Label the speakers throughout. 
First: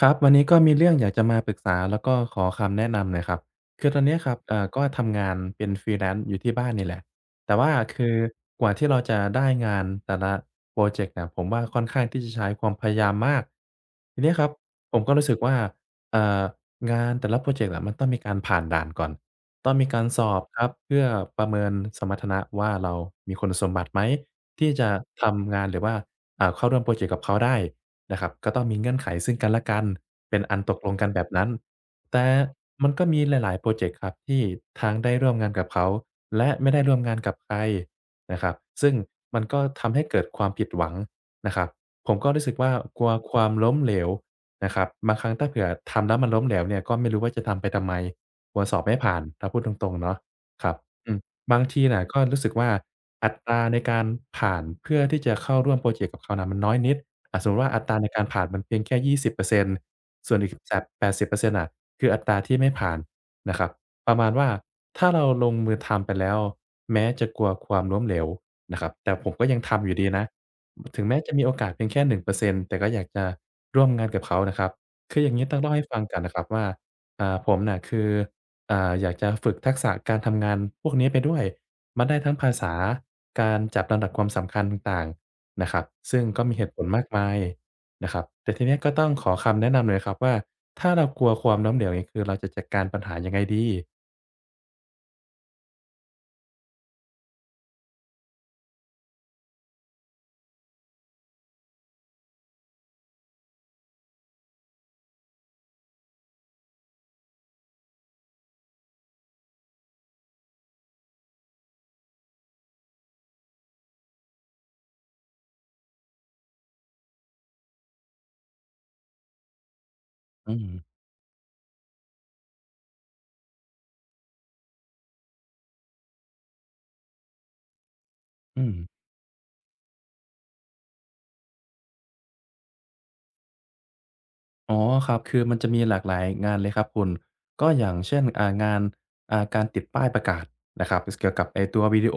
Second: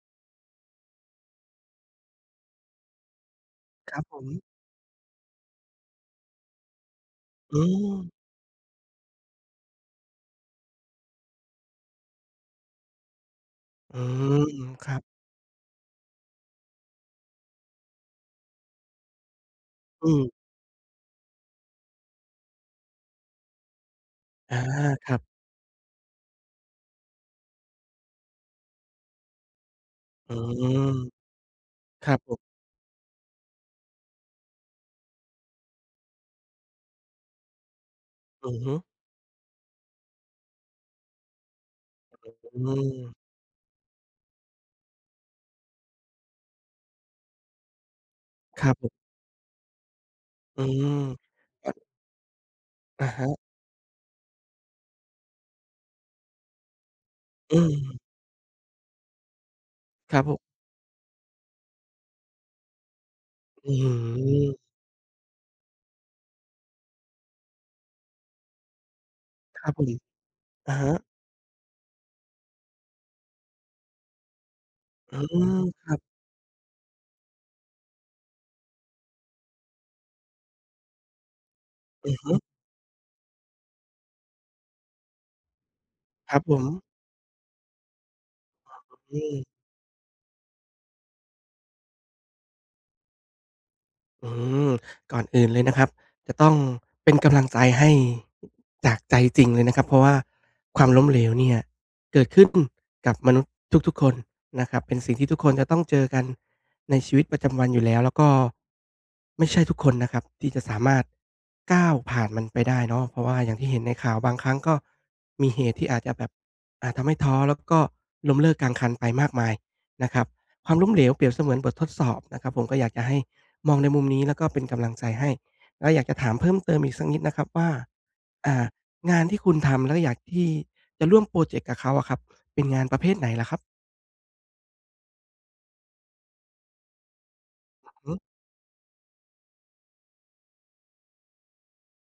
Speaker 1: ครับวันนี้ก็มีเรื่องอยากจะมาปรึกษาแล้วก็ขอคำแนะนำหน่อยครับคื
Speaker 2: ค
Speaker 1: อต
Speaker 2: รั
Speaker 1: อ
Speaker 2: บ
Speaker 1: น
Speaker 2: ผ
Speaker 1: เนี้ยครับ
Speaker 2: ม
Speaker 1: ก็ทำงานเป็น Freelance อยู่ที่บ้านนี่แหละแต่
Speaker 2: อื
Speaker 1: ว่า
Speaker 2: ม
Speaker 1: คือกว่าที่เราจะได้งานแต่ละพรอเจกต์เนี่ยผมว่าค่อนข้างที่จะใช้ความพยายามมาก
Speaker 2: อื
Speaker 1: ทีเนี้ยค
Speaker 2: ม
Speaker 1: รับ
Speaker 2: ครั
Speaker 1: ผ
Speaker 2: บ
Speaker 1: มก็รู้สึกว่าเอ่องานแต่ละพรอเจกต์อะมันต้องมีการผ่านด่านก่อนต้องมีการ
Speaker 2: อื
Speaker 1: สอ
Speaker 2: ม
Speaker 1: บครับเพื่อประเมินสมรรถนะว่าเรามีคุณสมบัติไหม
Speaker 2: อา
Speaker 1: ที่จะ
Speaker 2: ครับ
Speaker 1: ทำงานหรือว่าเข้าร่วมพรอเจกต์กับเขาได้นะครับก็ต้องมีเงื่อนไขซึ่งกันและกัน
Speaker 2: อื
Speaker 1: เป็นอันต
Speaker 2: ม
Speaker 1: กลงกันแบบนั้น
Speaker 2: ครับ
Speaker 1: แต่
Speaker 2: ผม
Speaker 1: มันก็มีหลายๆพรอเจกต์ครับที่ทั้งได้ร่วมงานกับเขาและไม่ได้ร่วมงานกับใครนะค
Speaker 2: อื
Speaker 1: รับ
Speaker 2: อฮึ
Speaker 1: ซึ่งมันก็ทำให้เกิดความผิดหวังนะครับผมก็รู้สึก
Speaker 2: อื
Speaker 1: ว่า
Speaker 2: ม
Speaker 1: กลัวความล้มเหลวนะครับบางครั้งถ้าเผื่อทำแล้วมันล้มเหลวเนี่ยก็ไม่รู้ว่าจะทำไปทำไมก
Speaker 2: ค
Speaker 1: ลัว
Speaker 2: รั
Speaker 1: ส
Speaker 2: บ
Speaker 1: อบ
Speaker 2: ผ
Speaker 1: ไม่
Speaker 2: ม
Speaker 1: ผ่านถ้าพูดตรงๆเนาะ
Speaker 2: อื
Speaker 1: ครับ
Speaker 2: ม
Speaker 1: อืม บาง
Speaker 2: อ
Speaker 1: ทีน่ะก็รู้สึกว่า
Speaker 2: อะ
Speaker 1: อั
Speaker 2: ฮะ
Speaker 1: ตราในการผ่านเพื่อที่จะเข้าร่วมพรอเจกต์กับเขาน่ะมันน้อยนิดอะสมมุ
Speaker 2: อื
Speaker 1: ติว่าอัตราใน
Speaker 2: ม
Speaker 1: การผ่านมันเพียงแค่20%
Speaker 2: ครับผ
Speaker 1: ส่วนอีก
Speaker 2: ม
Speaker 1: แสบ80%น่ะคืออัตราที่ไม่ผ่านนะครับ
Speaker 2: อื้อฮื
Speaker 1: ประมาณ
Speaker 2: อ
Speaker 1: ว่าถ้าเราลงมือทำไปแล้วแม้จะกลัวความล้มเหลวนะครับแต่ผมก็ยั
Speaker 2: ค
Speaker 1: ง
Speaker 2: รับผ
Speaker 1: ทำอ
Speaker 2: ม
Speaker 1: ยู่ดีนะ
Speaker 2: อะฮะ
Speaker 1: ถึงแม้จะมีโอกาสเพียงแค่1%แต่ก็อยากจะร่วมงานกับเขานะครับ
Speaker 2: อื
Speaker 1: คืออย่างงี้
Speaker 2: ม
Speaker 1: ต้องเล่า
Speaker 2: ค
Speaker 1: ให้
Speaker 2: รั
Speaker 1: ฟั
Speaker 2: บ
Speaker 1: งก่อนนะครับว่าผมน่ะคือ อยากจะฝึกทักษะการทำงานพวกนี้ไปด้วยมัน
Speaker 2: อื
Speaker 1: ได้ทั้
Speaker 2: อ
Speaker 1: งภาษาการจัดลำดับความสำคัญต่างๆนะครับซึ่ง
Speaker 2: ครับ
Speaker 1: ก็
Speaker 2: ผ
Speaker 1: มี
Speaker 2: ม
Speaker 1: เหตุผลมากมายนะครับแต่ทีเนี้ยก็ต้อง
Speaker 2: อื
Speaker 1: ขอ
Speaker 2: ม
Speaker 1: คำแนะนำหน่อยครับว่าถ้าเรากลัวความล้มเหลวเนี่ยคือเราจะจัดการปัญหายังไงดี
Speaker 2: อืมก่อนอื่นเลยนะครับจะต้องเป็นกำลังใจให้จากใจจริงเลยนะครับเพราะว่าความล้มเหลวเนี่ยเกิดขึ้นกับมนุษย์ทุกๆคนนะครับเป็นสิ่งที่ทุกคนจะต้องเจอกันในชีวิตประจำวันอยู่แล้วแล้วก็ไม่ใช่ทุกคนนะครับที่จะสามารถก้าวผ่านมันไปได้เนาะเพราะว่าอย่างที่เห็นในข่าวบางครั้งก็มีเหตุที่อาจจะแบบทำให้ท้อแล้วก็ล้มเลิกกลางคันไปมากมายนะครับ
Speaker 1: อืม
Speaker 2: ความล้มเหลวเปรียบเสมือนบททดสอบนะครับผมก็อยากจะให้ มองในมุมนี้แล้วก็เป็นกำลังใจให้แล้วอยากจะถามเพิ่มเติมอีกสักนิดนะครับว่าอ่า
Speaker 1: อืม
Speaker 2: งานที่คุณทำแล้วอยากที่จะร่วมพรอเจกต์กับเขาอะครับเป็นงานประเภทไหนล่ะครับ
Speaker 1: อ๋อครับคือมันจะมีหลากหลายงานเลยครับคุณก็อย่าง
Speaker 2: หือ
Speaker 1: เช่นงานการติดป้ายประกาศนะครับสเกี่ยวกับไอ้ตัววิดีโอ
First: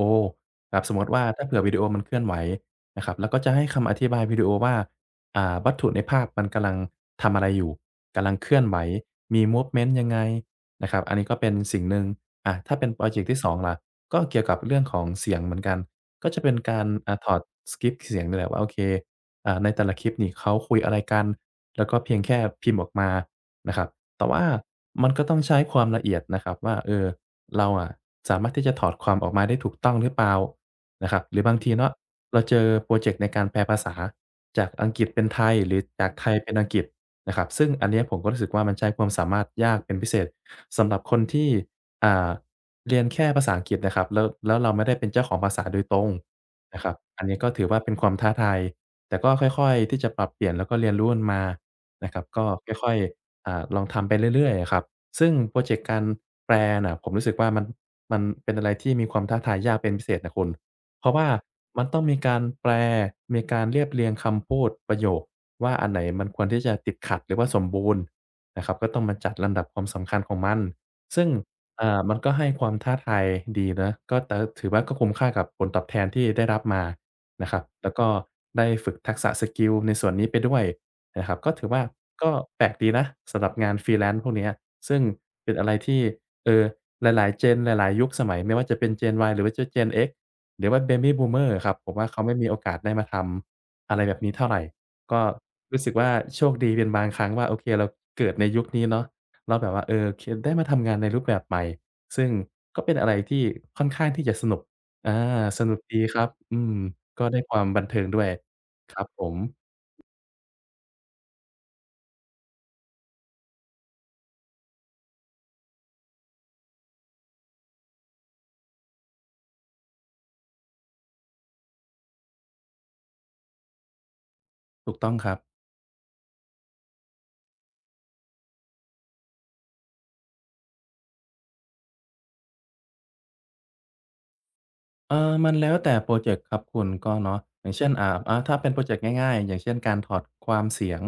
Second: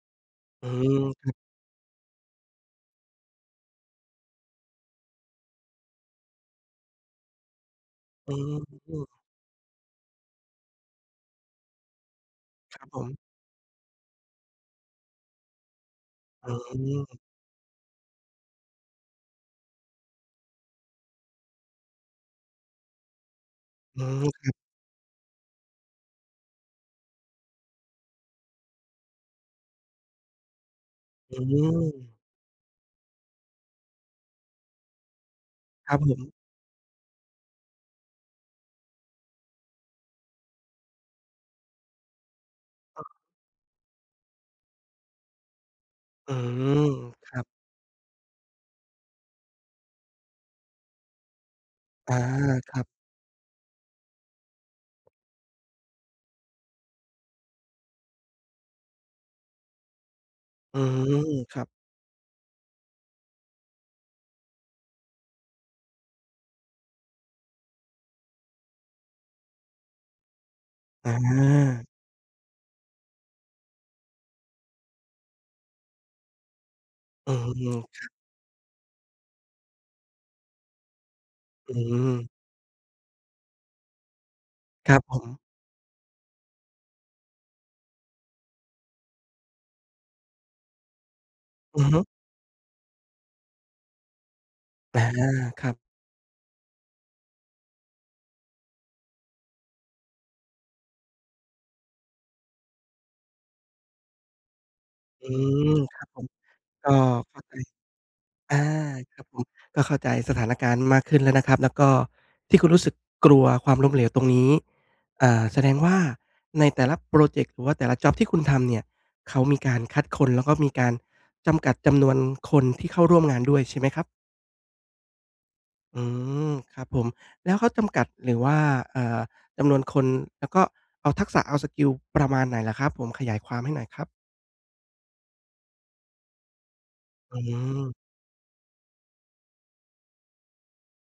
Speaker 2: อื
Speaker 1: ครับสมมติว่า
Speaker 2: ม
Speaker 1: ถ้าเผื่อวิดีโอมันเคลื่อนไหวนะครับแล้วก็จะให้คำอธิบายวิดีโอว่าวัตถุในภาพมันกำลังทำอะไรอยู่กำ
Speaker 2: อื
Speaker 1: ลังเคลื่อนไหว
Speaker 2: ม
Speaker 1: มีมูฟเมนต์ยังไงนะครับอันนี้ก็เป็นสิ่งหนึ่ง
Speaker 2: ค
Speaker 1: ถ้า
Speaker 2: รั
Speaker 1: เป็
Speaker 2: บ
Speaker 1: น
Speaker 2: ผ
Speaker 1: พรอเจกต์
Speaker 2: ม
Speaker 1: ที่สองล่ะก็เกี่ยวกับเรื่องของเสียงเหมือนกันก็จะเป็
Speaker 2: อื
Speaker 1: นการ
Speaker 2: ม
Speaker 1: ถอดสกริปต์เสียงนี่แหละว่าโอเค ในแต่ละคลิปนี่เขาคุยอะไรกันแล้วก็เพียงแค่พิมพ์ออกมานะครับ
Speaker 2: อืม
Speaker 1: แต่
Speaker 2: ค
Speaker 1: ว่า
Speaker 2: รับ
Speaker 1: มันก็ต้องใช้ความละเอียดนะครับว่าเราอะสามารถที่จะถอดความออกมาได้ถูกต้องหรือเปล่านะครับ
Speaker 2: อื
Speaker 1: หรือบางที
Speaker 2: ม
Speaker 1: เนาะเราเจอพรอเจกต์ในการแปลภาษาจากอังกฤษเป็นไทยหรือ
Speaker 2: ครับผ
Speaker 1: จากไทย
Speaker 2: ม
Speaker 1: เป็นอังกฤษนะครับซึ่งอันเนี้ยผมก็รู้สึกว่ามันใช้ความสามารถยากเป็นพิเศษสำหรับคนที่อ่าเรียนแค่ภาษาอังกฤษนะครับแล้วเราไม่ได้เป็นเจ้าของภาษาโดยตรง
Speaker 2: อืม
Speaker 1: นะครับอัน
Speaker 2: ค
Speaker 1: นี้
Speaker 2: รับ
Speaker 1: ก็ถือว่าเป็นความท้าทาย แต่ก็ค่อยๆที่จะปรับเปลี่ยนแล้วก็เรียนรู้มันมานะ
Speaker 2: อา
Speaker 1: ครับก็
Speaker 2: ครับ
Speaker 1: ค่อยๆลองทำไปเรื่อยๆอะครับซึ่งพรอเจกต์การแปลน่ะผมรู้สึกว่ามันเป็นอะไรที่มีความท้าทายยากเป็นพิเศษนะคุณ
Speaker 2: อื
Speaker 1: เพราะว่า
Speaker 2: มครับ
Speaker 1: มันต้องมีการแปลมีการเรียบเรียงคำพูดประโยคว่าอันไหนมันควรที่จะติดขัดหรือว่าสมบูรณ์นะครับก็ต้องมาจัดลำดับความสำคัญของมัน
Speaker 2: อา
Speaker 1: ซึ่งมันก็ให้ความท้าทายดีนะก็แต่ถือว่าก็คุ้มค่ากับผลตอบแทนที่ได้รับมา
Speaker 2: อื
Speaker 1: นะครับแล้ว
Speaker 2: ม
Speaker 1: ก็ได้ฝึกทักษะสกิลในส่วนนี้ไปด้วยนะครับก็ถือ
Speaker 2: อื
Speaker 1: ว่า
Speaker 2: ม
Speaker 1: ก็แปลกดีนะสำหรับงาน Freelance พวกเนี้ย
Speaker 2: ครั
Speaker 1: ซึ่
Speaker 2: บ
Speaker 1: ง
Speaker 2: ผม
Speaker 1: เป็นอะไรที่เอ่อหลายๆ gen หลายๆยุคสมัยไม่ว่าจะเป็น Gen Y หรือว่าจะ Gen X หรือว่า Baby Boomer อะครับ
Speaker 2: อือ
Speaker 1: ผม
Speaker 2: ฮึ
Speaker 1: ว่าเขาไม่มีโอกาสได้มาทำอะไรแบบนี้เท่าไร
Speaker 2: อา
Speaker 1: ก็
Speaker 2: ครับ
Speaker 1: รู้สึกว่าโชคดีเป็นบางครั้งว่าโอเคเราเกิดในยุคนี้เนาะแล้วแบบว่าเออเคได้มาทำงานในรูปแบบใหม่ซึ่งก็เป็นอะไรที่ค่อนข้างที่จะสนุก อา
Speaker 2: อื
Speaker 1: ส
Speaker 2: ม
Speaker 1: นุก
Speaker 2: ค
Speaker 1: ดี
Speaker 2: รับ
Speaker 1: ค
Speaker 2: ผม
Speaker 1: รับอืม
Speaker 2: ก็
Speaker 1: ก็ได้
Speaker 2: เข้า
Speaker 1: ค
Speaker 2: ใจ
Speaker 1: วามบันเทิงด้วย
Speaker 2: อา
Speaker 1: ครับ
Speaker 2: ค
Speaker 1: ผ
Speaker 2: รับผ
Speaker 1: ม
Speaker 2: มก็เข้าใจสถานการณ์มากขึ้นแล้วนะครับแล้วก็ที่คุณรู้สึกกลัวความล้มเหลวตรงนี้แสดงว่าในแต่ละพรอเจกต์หรือว่าแต่ละจ็อบที่คุณทำเนี่ยเขามีการคัดคนแล้วก็มีการจำกัดจำนวนคนที่เข้าร่วมงานด้วยใช่ไหมครับ
Speaker 1: ถูกต้องครับ
Speaker 2: อืมครับผมแล้วเขาจำกัดหรือว่าเอ่อจำนวนคนแล้วก็เอาทักษะเอาสกิลประมาณไหนเหรอครับผมขยายความให้หน่อยครับ
Speaker 1: เออมันแล้วแต่โปรเจกต์ครับคุณก็
Speaker 2: อื
Speaker 1: เนาะอย่าง
Speaker 2: ม
Speaker 1: เช่นอ่าอาถ้าเป็นโพรเจกต์ง่ายๆอย่างเช่นการถอดความเสียง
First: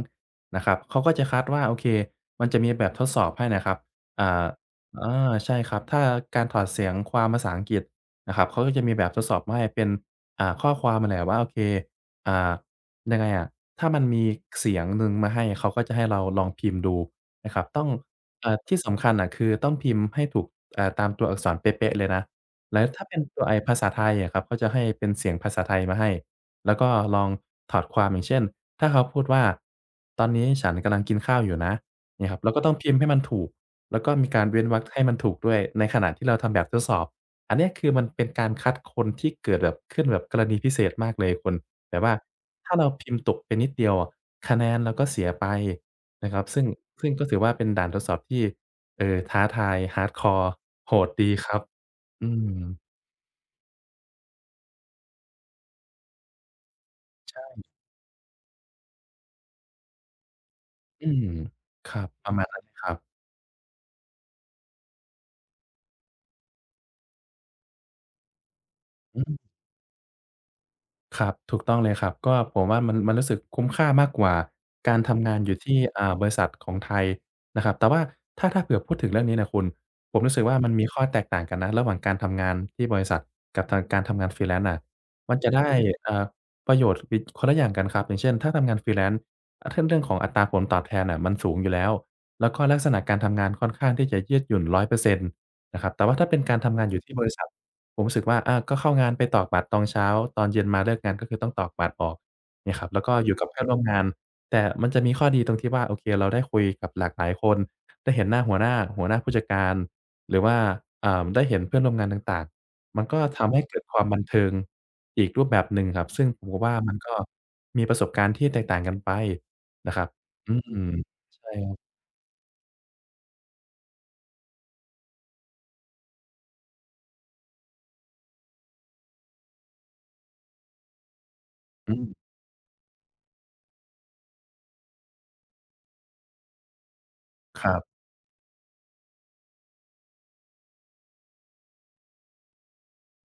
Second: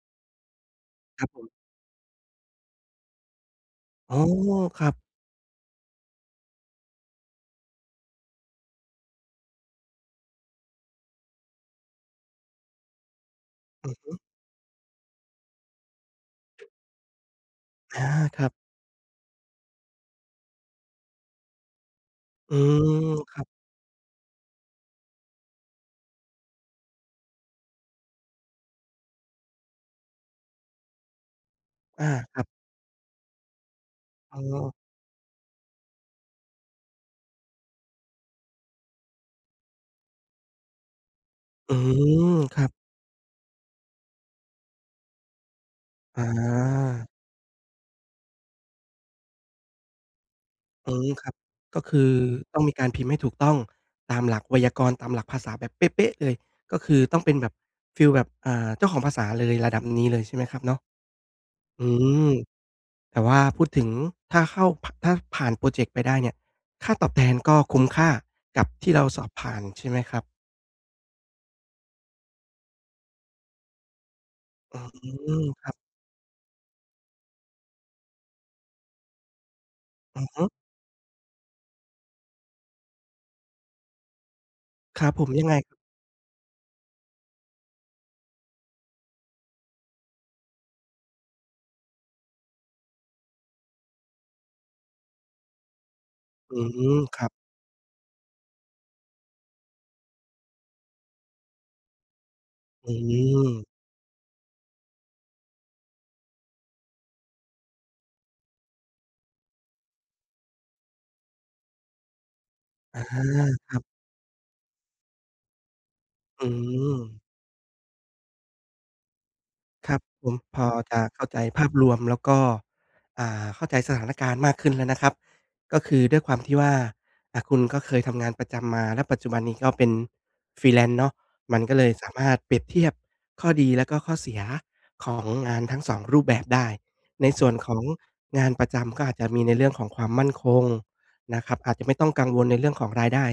Speaker 1: นะครับเขาก็
Speaker 2: ค
Speaker 1: จะ
Speaker 2: รับผ
Speaker 1: คัดว่า
Speaker 2: ม
Speaker 1: โอเคมันจะมีแบบทดสอบให้นะครับ
Speaker 2: อ๋อ
Speaker 1: อ่า
Speaker 2: ครับ
Speaker 1: อาใช่ครับถ้าการถอดเสียงความภาษาอังกฤษนะครับเขาก็จะมีแบบทดสอบมาให้เป็นข้อความมาแหละว่าโอเคอ่ายังไงอะถ้ามัน
Speaker 2: อืม
Speaker 1: มีเสียงหนึ่งมาให้เขาก็จะให้เราลองพิมพ์ดูนะครับต้อง
Speaker 2: อาครับ
Speaker 1: ที่สำคัญอะคือต้องพิมพ์ให้ถูกตามตัวอักษรเป๊ะๆเลยนะ
Speaker 2: อื
Speaker 1: แล้วถ้า
Speaker 2: ม
Speaker 1: เป็น
Speaker 2: ครั
Speaker 1: ตัว
Speaker 2: บ
Speaker 1: ไอภาษาไทยอะครับเขาจะให้เป็นเสียงภาษาไทยมาให้แล้วก็ลองถอดความอย่างเช่นถ้าเขาพูดว่าตอนนี้ฉันกำลังกินข้าวอยู่นะ
Speaker 2: อา
Speaker 1: เนี่ยค
Speaker 2: ค
Speaker 1: รั
Speaker 2: รั
Speaker 1: บเราก็
Speaker 2: บ
Speaker 1: ต้องพิมพ์ให้มันถูกแล้วก็มี
Speaker 2: อ๋อ
Speaker 1: การเว้นวรรคให้มันถูกด้วยในขณะที่เราทำแบบทดสอบอันเนี้ยคือมันเป็นการคัดคนที่เกิดแบบขึ้นแบบกรณีพิเศษมากเลยคุณ
Speaker 2: อื
Speaker 1: แบบว่า
Speaker 2: มครั
Speaker 1: ถ้า
Speaker 2: บ
Speaker 1: เราพิมพ์ตกไปนิดเดียวอะคะแนนเราก็เสียไป
Speaker 2: อา
Speaker 1: นะครับซึ่งก็ถือว่าเป็นด่านทดสอบที่ท้าทายฮาร์ดคอร์
Speaker 2: อื
Speaker 1: โห
Speaker 2: ม
Speaker 1: ด
Speaker 2: ค
Speaker 1: ดี
Speaker 2: รับ
Speaker 1: ครับ
Speaker 2: ก็คือ
Speaker 1: อื
Speaker 2: ต้
Speaker 1: ม
Speaker 2: องมีการพิมพ์ให้ถูกต้องตามหลักไวยากรณ์ตามหลักภาษาแบบเป๊ะๆเลยก็คือต้องเป็นแบบ
Speaker 1: ใช่
Speaker 2: ฟีลแบบเจ้าของภาษาเลยระดับนี้เลยใช่ไหมครับเนาะ
Speaker 1: อืมค
Speaker 2: อื
Speaker 1: รับป
Speaker 2: ม
Speaker 1: ระมาณนั้นเลยครับ
Speaker 2: แต่ว่าพูดถึงถ้าผ่านพรอเจกต์ไปได้เนี่ยค่าตอบแทนก็คุ้มค่ากับที่เราส
Speaker 1: อื
Speaker 2: อบผ่า
Speaker 1: ม
Speaker 2: นใช่ไหมครับ
Speaker 1: ครับถูกต้องเลยครับก็ผมว่ามันรู้สึกคุ้มค่ามากกว่า
Speaker 2: อ
Speaker 1: การ
Speaker 2: ื
Speaker 1: ทำงาน
Speaker 2: ม
Speaker 1: อยู่
Speaker 2: ครับ
Speaker 1: ที่บริษัทของไทยนะครับแต่ว่าถ้าเผื่อพูดถึงเรื่องนี้น่ะคุณผ
Speaker 2: อื
Speaker 1: ม
Speaker 2: อ
Speaker 1: รู้สึ
Speaker 2: ฮึ
Speaker 1: กว่ามันมีข้อแตกต่างกันนะระหว่างการทำงานที่บริษัทกับทางการทำงาน Freelance น่ะ
Speaker 2: ครับผม
Speaker 1: มัน
Speaker 2: ยัง
Speaker 1: จะ
Speaker 2: ไง
Speaker 1: ได้เอ่อประโยชน์อีกคนละอย่างกันครับอย่างเช่นถ้าทำงาน Freelance ถ้าเรื่องของอัตราผลตอบแทนน่ะมันสูงอยู่แล้วแล้วก็ลักษณะการทำงานค่อนข้างที่จะยืดหยุ่น100%นะครับแต่ว่าถ้าเป็นกา
Speaker 2: อื
Speaker 1: รทำงานอ
Speaker 2: ม
Speaker 1: ยู่ที่
Speaker 2: ค
Speaker 1: บ
Speaker 2: รับ
Speaker 1: ริษัท ผมรู้สึกว่าอาก็เข้างานไปตอกบัตรตอนเช้าตอนเย็นมาเลิกงานก็คือต้องตอกบัตรออกเนี่ยครับ
Speaker 2: อื
Speaker 1: แล้วก็อยู่กับ
Speaker 2: ม
Speaker 1: เพื่อนร่วมมงานแต่มันจะมีข้อดีตรงที่ว่าโอเคเราได้คุยกับหลากหลายคนได้เห็นหน้าหัวหน้าผู้จัดการหรือว่าได้เห็นเพื่อนร่วมงานต่างๆ
Speaker 2: อา
Speaker 1: มันก็ทำให้
Speaker 2: ครั
Speaker 1: เกิดค
Speaker 2: บ
Speaker 1: วามบันเทิงอีกรูปแบบหนึ่งครับซึ่งผ
Speaker 2: อื
Speaker 1: มก็ว่ามัน
Speaker 2: ม
Speaker 1: ก็มีประสบการณ์ที่แตกต่างกันไป
Speaker 2: ค
Speaker 1: นะ
Speaker 2: รั
Speaker 1: ค
Speaker 2: บ
Speaker 1: รับ
Speaker 2: ผม
Speaker 1: อื
Speaker 2: พอ
Speaker 1: ม
Speaker 2: จะเข้าใจ
Speaker 1: ใช่
Speaker 2: ภา
Speaker 1: ค
Speaker 2: พ
Speaker 1: รั
Speaker 2: รว
Speaker 1: บ
Speaker 2: มแล้วก็เข้าใจสถานการณ์มากขึ้นแล้วนะครับก็คือด้วยความที่ว่าคุณก็เคยทำงานประจำมาและปัจจุบันนี้ก็เป็น freelance เนาะมันก็เลย
Speaker 1: อืม
Speaker 2: สามารถเปรียบเทียบข้อดีและก็ข้อเสียของงานทั้งสองรูปแบบได้ในส่วน
Speaker 1: ค
Speaker 2: ข
Speaker 1: รั
Speaker 2: อง
Speaker 1: บ
Speaker 2: งานประจำก็อาจจะมีในเรื่องของความมั่นคงนะครับอาจจะไม่ต้องกังวลในเรื่องของรายได้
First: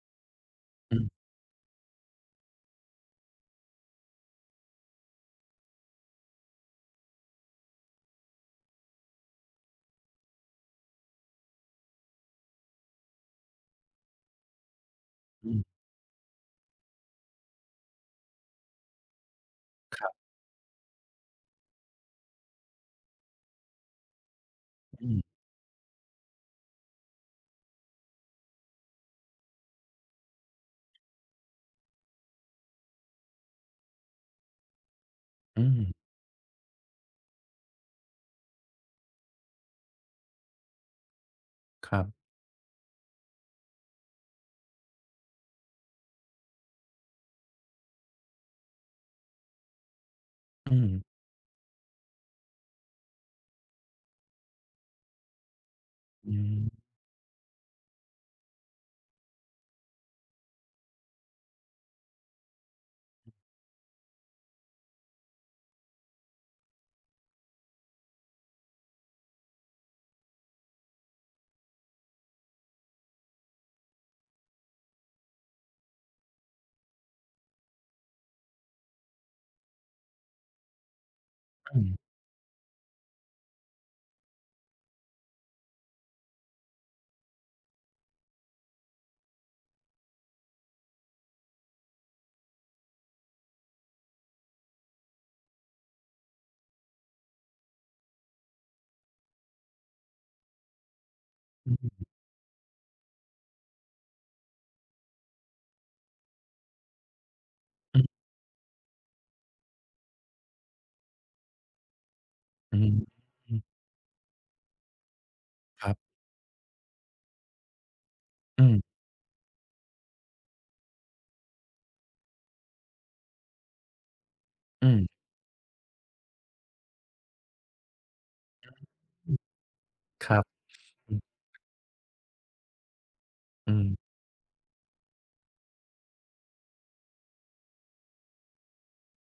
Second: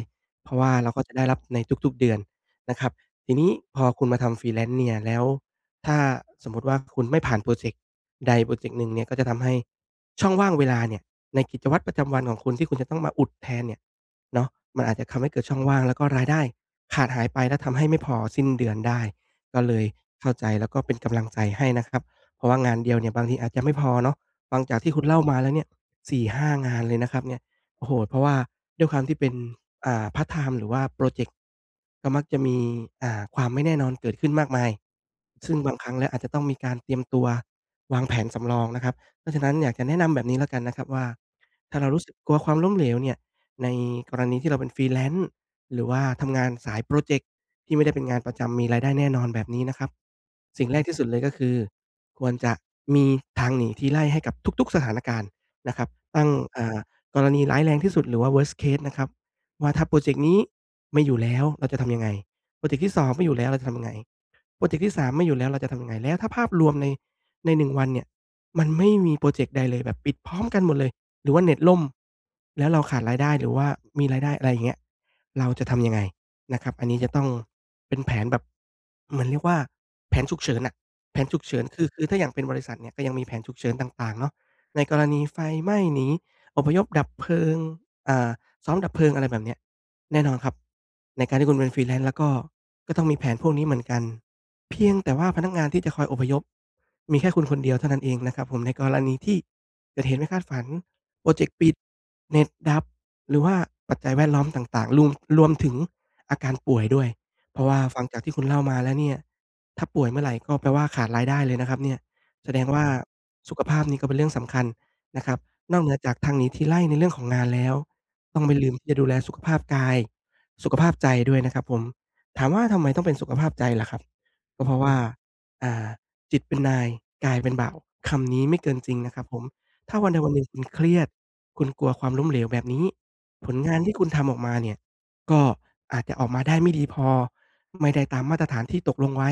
Speaker 2: เพราะว่าเรา
Speaker 1: อื
Speaker 2: ก็จะได้รับในทุกๆเดือนนะครับทีนี้พอคุณมาทำ freelance เนี่ยแล้ว ถ้าสมมุติว่าคุณไม่ผ่านพรอเจกต์ใดพรอเจกต์หนึ่งเนี่ยก็จะทำให้ช่องว่างเวลาเนี่ยในกิจวัตรประจำวันของคุณที่คุณจะต้องมาอุดแทนเนี่ยเนาะมันอาจจะทำให้เกิด
Speaker 1: ม
Speaker 2: ช่องว่าง
Speaker 1: ๆ
Speaker 2: แล้วก็รายได้ขาดหายไปและทำให้ไม่พอสิ้นเดือนได้ก็เลยเข้าใจแล้วก็เป็นกำลังใจให้นะครับเพราะว่างานเดียวเนี่ยบางทีอาจจะไม่พอเนาะฟังจากที่คุณเล่ามา
Speaker 1: ๆ
Speaker 2: แล้วเนี่ยสี่ห้างานเลยนะครับเนี่ยโอ้โฮเพราะว่าด้วยความที่เป็น พาร์ตไทม์หรือว่าโปรเจกต์ก็มักจะมีความไม่แน่นอนเกิดขึ้นมากมายซึ่ง
Speaker 1: อื
Speaker 2: บาง
Speaker 1: ม
Speaker 2: ครั้งแล้วอาจจะต้องมีการเตรียมตัววางแผนสำรองนะครับเพราะฉะนั้นอยากจะแนะนำแบบนี้แล้วกันนะครับว่าถ้าเรา
Speaker 1: ครั
Speaker 2: รู้สึก
Speaker 1: บ
Speaker 2: กลัวความล้มเหลวเนี่ยในกรณีที่เราเป็น Freelance หรือว่าทำงานสายโปรเจกต์ที่ไม่ได้เป็นงานประจำมีรายได้แน่นอนแบบนี้นะครับสิ่งแร
Speaker 1: อื
Speaker 2: ก
Speaker 1: ม
Speaker 2: ที่สุดเลยก็คือควรจะมีทางหนีทีไล่ให้กับทุกๆสถานการณ์นะครับตั้ง
Speaker 1: อื
Speaker 2: อ่า
Speaker 1: ม
Speaker 2: กรณีร้ายแรงที่สุดหรือว่า worst case นะครับ ว่าถ้าพรอเจกต์นี้ไม่อยู่แล้วเราจะทำยังไงพรอเจกต์ที่2ไม่อยู่แล้วเราจะทำยังไง พรอเจกต์ที่สามไม่อยู่แล้วเราจะทำยังไงแล้วถ้าภาพรวมใน1วันเนี่ยมันไม่มีพรอเจกต์ใดเลยแบบปิดพร้อมกันหมดเลยหรือว่าเน็ตล่มแล้วเราขาดรายได้หรือว่ามีรายได้อะไรอย่างเงี้ยเราจะทำยังไงนะครับอันนี้จะต้องเป็นแผนแบบมันเรียกว่าแผนฉุกเฉินน่ะแผนฉุกเฉิน
Speaker 1: อื
Speaker 2: คือ
Speaker 1: ม
Speaker 2: คือถ้าอย่างเป็นบริษัทเนี่ยก็ยังมีแผนฉุกเฉินต่างๆเนาะในกรณีไฟไหม้หนีอพยพดับเพลิงอ่าซ้อมดับเพลิงอะไรแบบเนี้ยแน่นอนครับในการที่คุณเป็น Freelance แล้วก็ต้องมีแผนพวกนี้เหมือนกัน เพียงแต่ว่าพนักงานที่จะคอยอพยพมีแค่คุณคนเดียวเท่านั้นเองนะครับผมในกรณีที่เกิดเหตุไม่คาดฝันพรอเจกต์ปิ
Speaker 1: อ
Speaker 2: ด
Speaker 1: ื
Speaker 2: เน็ตดับหรือว่าปัจจัยแวดล้อมต่างๆรวมถึงอาการป่วยด้วยเพราะว่าฟังจาก
Speaker 1: ม
Speaker 2: ที่คุณเล่ามาแล้วเนี่ยถ้าป่วยเมื่อไหร่ก็แปลว่าขาดรายได้เลยนะครับเนี่ยแสดง
Speaker 1: อื
Speaker 2: ว่า
Speaker 1: มอื
Speaker 2: สุข
Speaker 1: ม
Speaker 2: ภาพนี่ก็เป็นเรื่องสำคัญนะครับนอก
Speaker 1: ค
Speaker 2: เหนื
Speaker 1: รั
Speaker 2: อจา
Speaker 1: บ
Speaker 2: กทางหนีทีไล่ในเรื่องของงานแล้วต้องไม่
Speaker 1: อื
Speaker 2: ลืมที่
Speaker 1: ม
Speaker 2: จะดูแลสุขภาพกายสุขภาพใจด้วยนะครับผมถามว่าทำไมต้องเป็นสุขภาพใจล่ะครับ ก็เพราะ
Speaker 1: อื
Speaker 2: ว่า
Speaker 1: ม
Speaker 2: อ่าจิตเป็นนายกายเป็นบ่าวคำนี้ไม่เกินจริงนะครับผมถ้าวันใด
Speaker 1: ค
Speaker 2: วันห
Speaker 1: รั
Speaker 2: นึ่
Speaker 1: บ
Speaker 2: งคุณเครียด
Speaker 1: อืม
Speaker 2: คุณกลัวความล้มเหลวแบบนี้ผล
Speaker 1: อื
Speaker 2: งานที่คุณ
Speaker 1: ม
Speaker 2: ทำออกมาเนี่ยก็อาจจะออกมาได้ไม่ดีพอไม่ได้ตามมาตรฐานที่ตกลงไว้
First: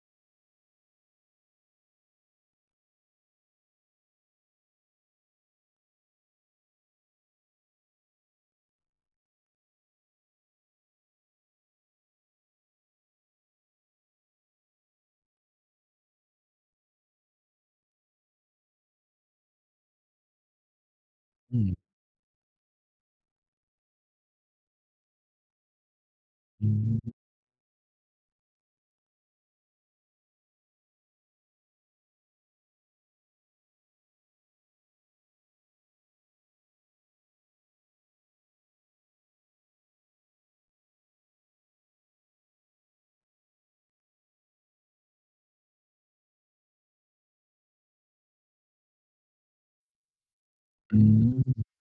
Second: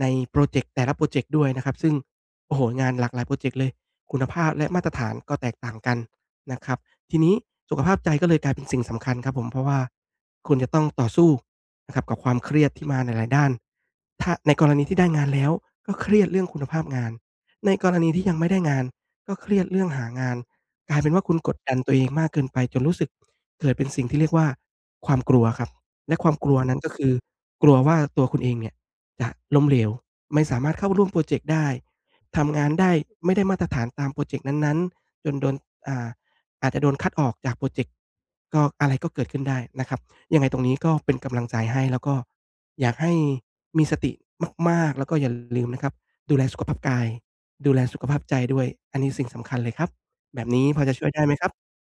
Speaker 2: ในพรอเจกต์แต่ละพรอเจกต์ด้วยนะครับซึ่งโอ้โฮงานหลากหลายพรอเจกต์เลยคุณภาพและมาตรฐานก็แตกต่างกันนะครับทีนี้สุขภาพใจก็เลยกลายเป็นสิ่งสำคัญครับผมเพราะว่าคุณจะต้องต่อสู้ นะครับกับความเครียดที่มาในหลายด้านถ้าในกรณีที่ได้งานแล้วก็เครียดเรื่องคุณภาพงานในกรณีที่ยังไม่ได้งานก็เครียดเรื่องหางานกลายเป็นว่าคุณกดดันตัวเองมากเกินไปจนรู้สึกเกิดเป็นสิ่งที่เรียกว่าความกลัวครับและความกลัว
Speaker 1: อื
Speaker 2: นั้นก็คือ
Speaker 1: ม
Speaker 2: กลัวว่าตัวคุณเองเนี่ยจะล้มเหลวไม่สามารถเข้าร่วมพรอเจกต์ได้ทำงานได้ไม่ได้มาตรฐานตามพรอเจกต์นั้นๆจนโดนอ่าอาจจะโดนคัดออกจากพรอเจกต์ก็อะไรก็เกิดขึ้นได้นะครับ ยังไงตรงนี้ก็เป็นกำลังใจให้แล้วก็อยากให้มีสติมากๆแล้วก็อย่าลืมนะครับดูแลสุขภาพกายดูแลสุขภาพใจด้วยอันนี้สิ่งสำคัญเลยครับแบบนี้พอจะ
Speaker 1: อื
Speaker 2: ช่วยได้ไหมครับ
Speaker 1: ม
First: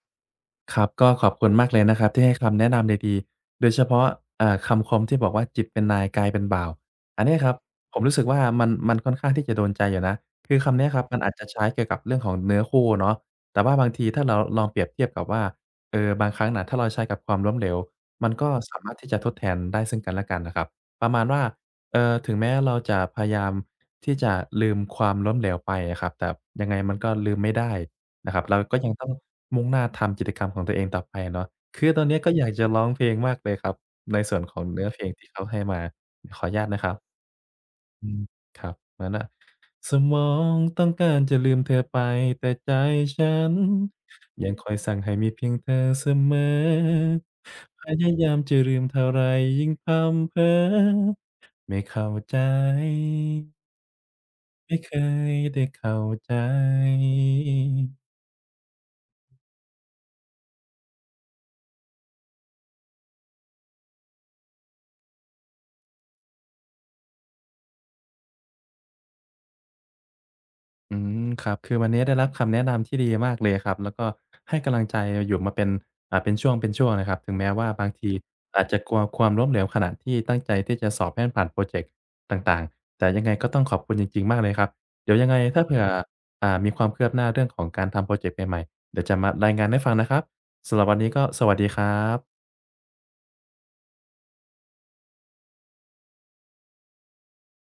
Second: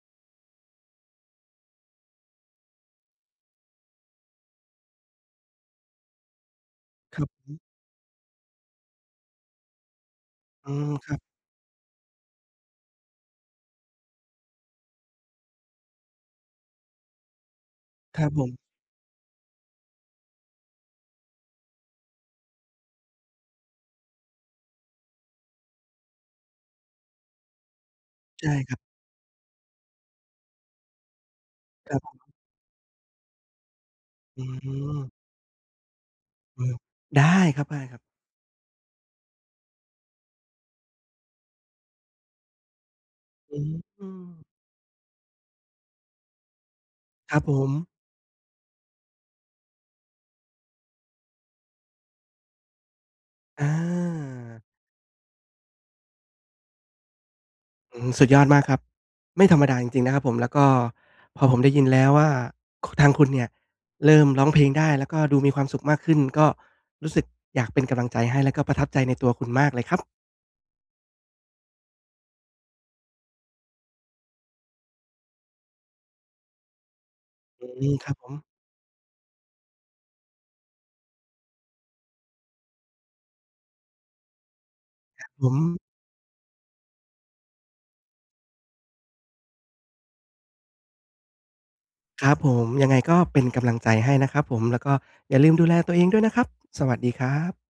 Speaker 1: ครับก็ขอบคุณมากเลยนะครับที่ให้คำแนะนำดีๆโดยเฉพาะคำคมที่บอกว่าจิตเป็นนายกายเป็นบ่าว
Speaker 2: ค
Speaker 1: อั
Speaker 2: รั
Speaker 1: น
Speaker 2: บ
Speaker 1: เนี้
Speaker 2: ผ
Speaker 1: ยครับ
Speaker 2: ม
Speaker 1: ผมรู้สึกว่ามันค่อนข้างที่จะโดนใจอยู่นะคือ
Speaker 2: อื
Speaker 1: คำเนี้
Speaker 2: ม
Speaker 1: ยครั
Speaker 2: ค
Speaker 1: บ
Speaker 2: รั
Speaker 1: มั
Speaker 2: บ
Speaker 1: นอาจจะใช้เกี่ยวกับเรื่องของเนื้อคู่เนาะแต่ว่าบางทีถ้าเราลองเปรียบเทียบกับว่าบางครั้งน่ะถ้าเราใช้กับความล้มเหลว
Speaker 2: ครั
Speaker 1: มั
Speaker 2: บ
Speaker 1: น
Speaker 2: ผ
Speaker 1: ก็
Speaker 2: ม
Speaker 1: สามารถที่จะทดแทนได้ซึ่งกันและกันน่ะครับประมาณว่าถึงแม้เราจะพยายามที่จะลืมความล้มเหลวไปอะครับแต่ยังไงมันก็ลืมไม่ได้ นะครับ
Speaker 2: ใช่
Speaker 1: เรา
Speaker 2: ครั
Speaker 1: ก็ยั
Speaker 2: บ
Speaker 1: งต้องมุ่งหน้าทำกิจกรรมของตัวเองต่อไปเนาะคือ
Speaker 2: ครั
Speaker 1: ตอนเนี้ย
Speaker 2: บ
Speaker 1: ก็อยากจะร้องเพลงมากเลยครับในส่ว
Speaker 2: อื
Speaker 1: นของเนื้อเพลง
Speaker 2: ม
Speaker 1: ที่เขาให้มาขออนุ
Speaker 2: เอ
Speaker 1: ญาต
Speaker 2: อ
Speaker 1: นะครับ
Speaker 2: ได้ครับได้ครั
Speaker 1: อืม
Speaker 2: บ
Speaker 1: ครับนั้นน่ะสมองต้องการจะลืมเธอไปแต่ใจฉัน
Speaker 2: อืม
Speaker 1: ยังคอยสั่งให้มีเพียงเธอเสมอ
Speaker 2: ครับผม
Speaker 1: พยายามจะลืมเท่าไรยิ่งพร่ำเพ้อไม่เข้าใจ
Speaker 2: อา
Speaker 1: ไม่เคยได้เข้าใจ
Speaker 2: อืมสุดยอดมากครับไม่ธรรมดาจริงๆนะครับผมแล้วก็พอผมได้ยินแล้วว่าคทางคุณเนี่ยเริ่มร้องเพลงได้แล้วก็ดูมีความสุขมากขึ้นก็รู้สึกอยากเป็นกำลังใจให้แล้วก็ประทับใจในตัวคุณมากเลยครับ
Speaker 1: อืมครับคือวันนี้ได้รับคำแนะนำที่ดีมากเลยครับแล้วก็ให้กำลังใจอยู่มาเป็นเป็นช่วงเป็นช่วงเลยครับถึงแม้
Speaker 2: อ
Speaker 1: ว่า
Speaker 2: ื
Speaker 1: บาง
Speaker 2: มค
Speaker 1: ที
Speaker 2: รับผม
Speaker 1: อาจจะกลัวความล้มเหลวขณะที่ตั้งใจที่จะสอบให้มันผ่านพรอเจกต์ต่างๆแต่ยังไงก็ต้องขอบคุณจริงๆมากเลยครับเดี๋ยวยังไง
Speaker 2: ผม
Speaker 1: ถ้าเผื่อมีความคืบหน้าเรื่องของการทำพรอเจกต์ใหม่ๆเดี๋ยวจะมารายงานให้ฟังนะครับสำหรับวันนี้ก็สวัสดีครั
Speaker 2: ครับ
Speaker 1: บ
Speaker 2: ผมยังไงก็เป็นกำลังใจให้นะครับผมแล้วก็อย่าลืมดูแลตัวเองด้วยนะครับสวัสดีครับ